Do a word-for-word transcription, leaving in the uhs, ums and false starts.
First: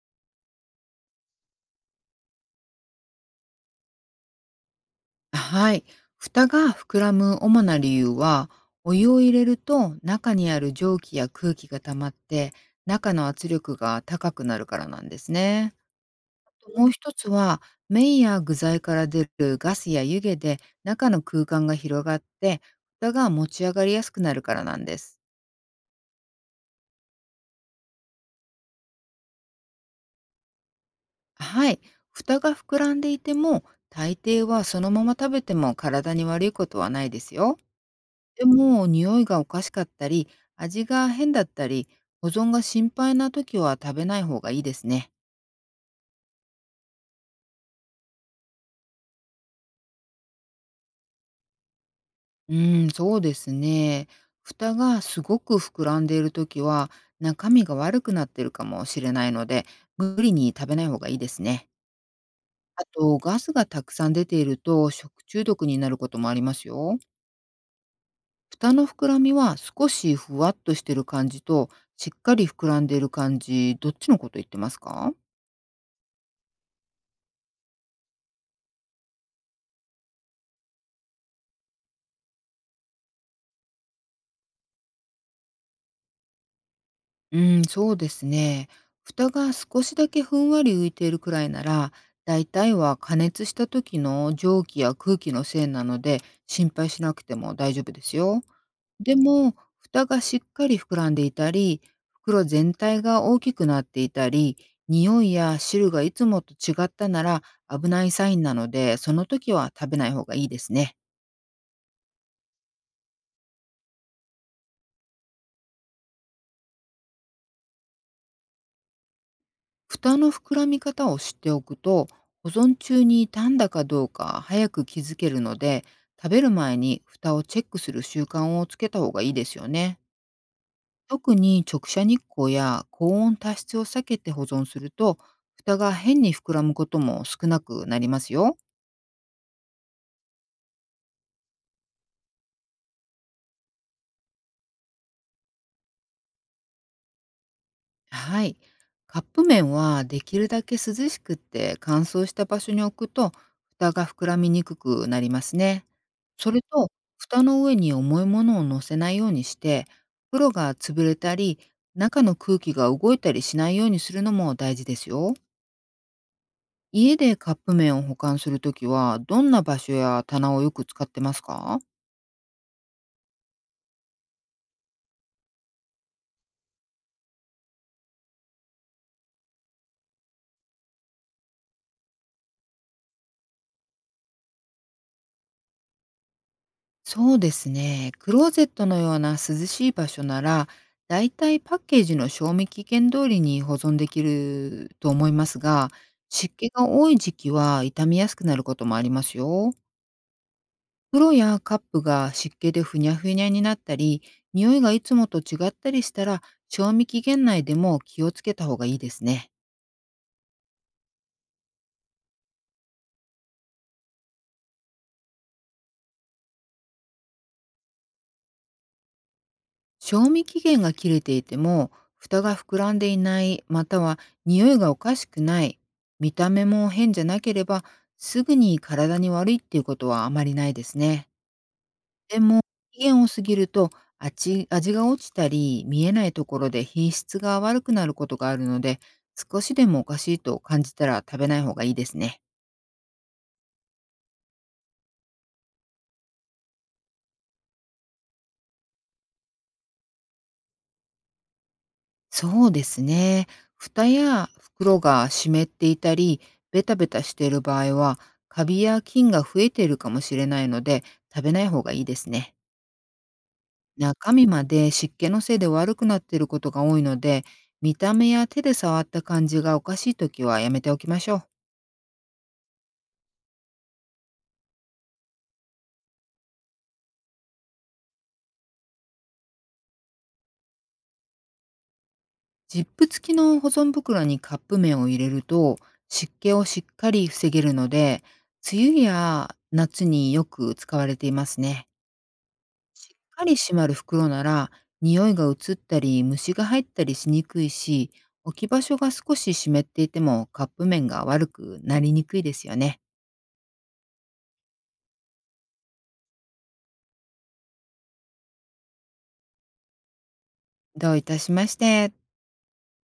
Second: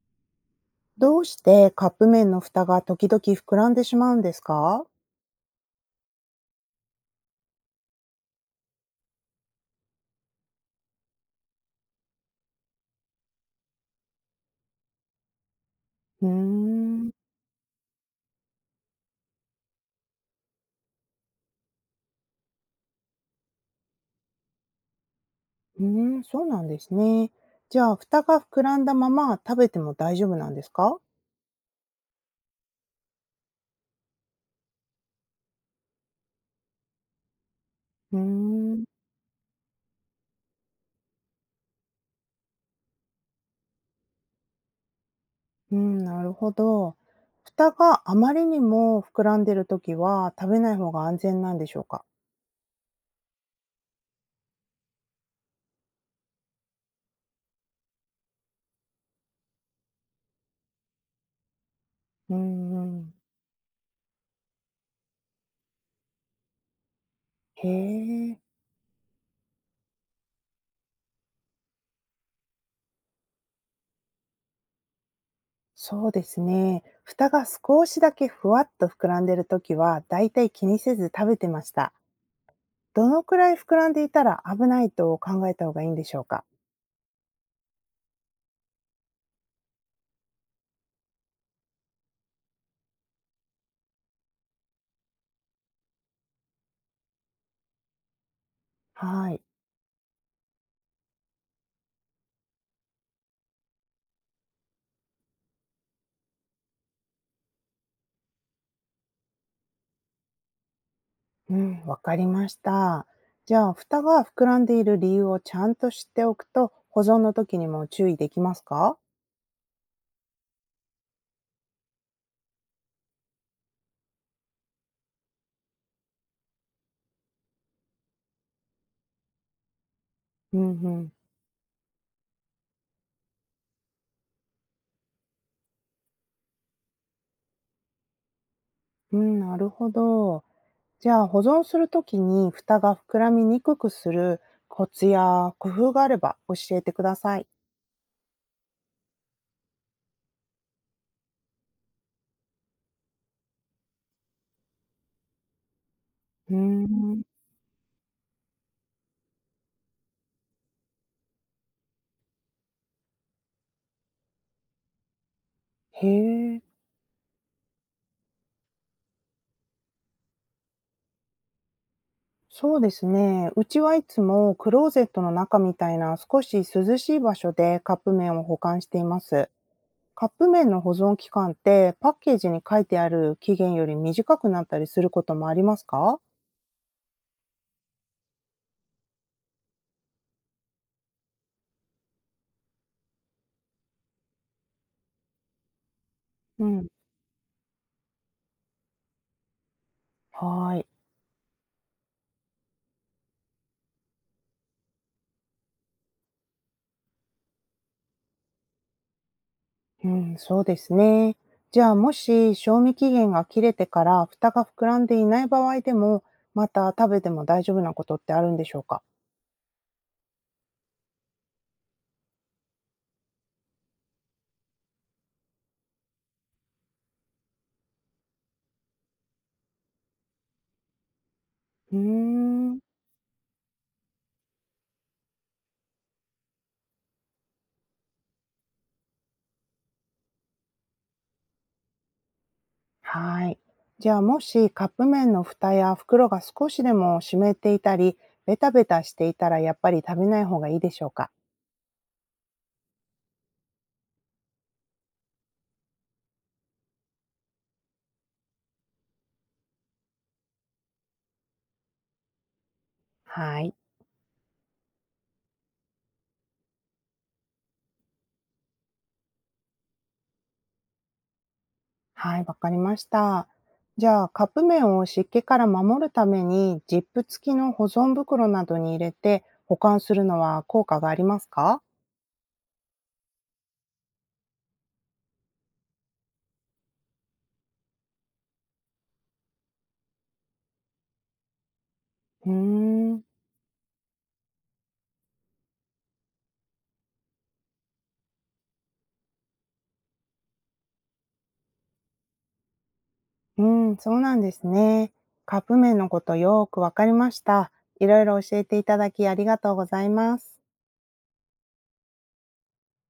どうしてカップ麺の蓋が時々膨らんでしまうんですか？はい。蓋が膨らむ主な理由は、お湯を入れると中にある蒸気や空気が溜まって、中の圧力が高くなるからなんですね。うーもうん。一つは、麺や具材から出るガスや湯気で中の空間が広がって、蓋が持ち上がりやすくなるからなんです。うーん、そうなんですね。じゃあ、蓋が膨らんだまま食べても大丈夫なんですか？はい。蓋が膨らんでいても、大抵はそのまま食べても体に悪いことはないですよ。うーでん。も、匂いがおかしかったり、味が変だったり、保存が心配な時は食べない方がいいですね。うん、なるほど。蓋があまりにも膨らんでるときは食べない方が安全なんでしょうか？うーん、そうですね。蓋がすごく膨らんでいる時は、中身が悪くなってるかもしれないので、無理に食べない方がいいですね。うーあん。と、ガスがたくさん出ていると食中毒になることもありますよ。へえ、蓋の膨らみは少しふわっとしてる感じと、しっかり膨らんでいる感じ、どっちのこと言ってますか？そうですね。蓋が少しだけふわっと膨らんでるときは、だいたい気にせず食べてました。どのくらい膨らんでいたら危ないと考えた方がいいんでしょうか？うん、そうですね。蓋が少しだけふんわり浮いているくらいなら、大体は加熱した時の蒸気や空気のせいなので、心配しなくても大丈夫ですよ。ではい。も、蓋がしっかり膨らんでいたり、袋全体が大きくなっていたり、匂いや汁がいつもと違ったなら、危ないサインなので、その時は食べない方がいいですね。うん、わかりました。じゃあ、蓋が膨らんでいる理由をちゃんと知っておくと、保存の時にも注意できますか？蓋の膨らみ方を知っておくと、保存中に傷んだかどうか早く気づけるので、食べる前に蓋をチェックする習慣をつけた方がいいですよね。うんうん。特に直射日光や高温多湿を避けて保存すると、蓋が変に膨らむことも少なくなりますよ。うん、なるほど。じゃあ、保存する時に蓋が膨らみにくくするコツや工夫があれば教えてください。はい。カップ麺はできるだけ涼しくて乾燥した場所に置くと、蓋が膨らみにくくなりますね。そうれーと、ん。蓋の上に重いものを乗せないようにして、袋が潰れたり中の空気が動いたりしないようにするのも大事ですよ。へえ。家でカップ麺を保管するときはどんな場所や棚をよく使ってますか？そうですね。うちはいつもクローゼットの中みたいな少し涼しい場所でカップ麺を保管しています。カップ麺の保存期間ってパッケージに書いてある期限より短くなったりすることもありますか？そうですね。クローゼットのような涼しい場所なら、だいたいパッケージの賞味期限通りに保存できると思いますが、湿う気ん。が多い時期は傷みやすくなることもありますよ。はーい。袋やカップが湿気でふにゃふにゃになったり、匂いがいつもと違ったりしたら、賞味期限内でも気をつけた方がいいですね。うん、そうですね。じゃあ、もし賞味期限が切れてから蓋が膨らんでいない場合でも、また食べても大丈夫なことってあるんでしょうか？賞味期限が切れていても、蓋が膨らんでいない、または匂いがおかしくない、見た目も変じゃなければ、すぐに体に悪いっていうことはあまりないですね。うーでも、ん。期限を過ぎると、あち味が落ちたり、見えないところで品質が悪くなることがあるので、少しでもおかしいと感じたら食べない方がいいですね。はい。じゃあ、もしカップ麺の蓋や袋が少しでも湿っていたり、ベタベタしていたらやっぱり食べない方がいいでしょうか？そうですね。蓋や袋が湿っていたり、ベタベタしている場合は、カビや菌が増えているかもしれないので、食べない方がいいですね。はい。中身まで湿気のせいで悪くなっていることが多いので、見た目や手で触った感じがおかしいときはやめておきましょう。はい、わかりました。じゃあ、カップ麺を湿気から守るためにジップ付きの保存袋などに入れて保管するのは効果がありますか？ジップ付きの保存袋にカップ麺を入れると、湿気をしっかり防げるので、梅雨や夏によく使われていますね。うーしっん、かり閉まる袋なら、匂いが移ったり虫が入ったりしにくいし、置き場所が少し湿っていてもカップ麺が悪くなりにくいですよね。うん、そうなんですね。カップ麺のことよーくわかりました。いろいろ教えていただきありがとうございます。どういたしまして。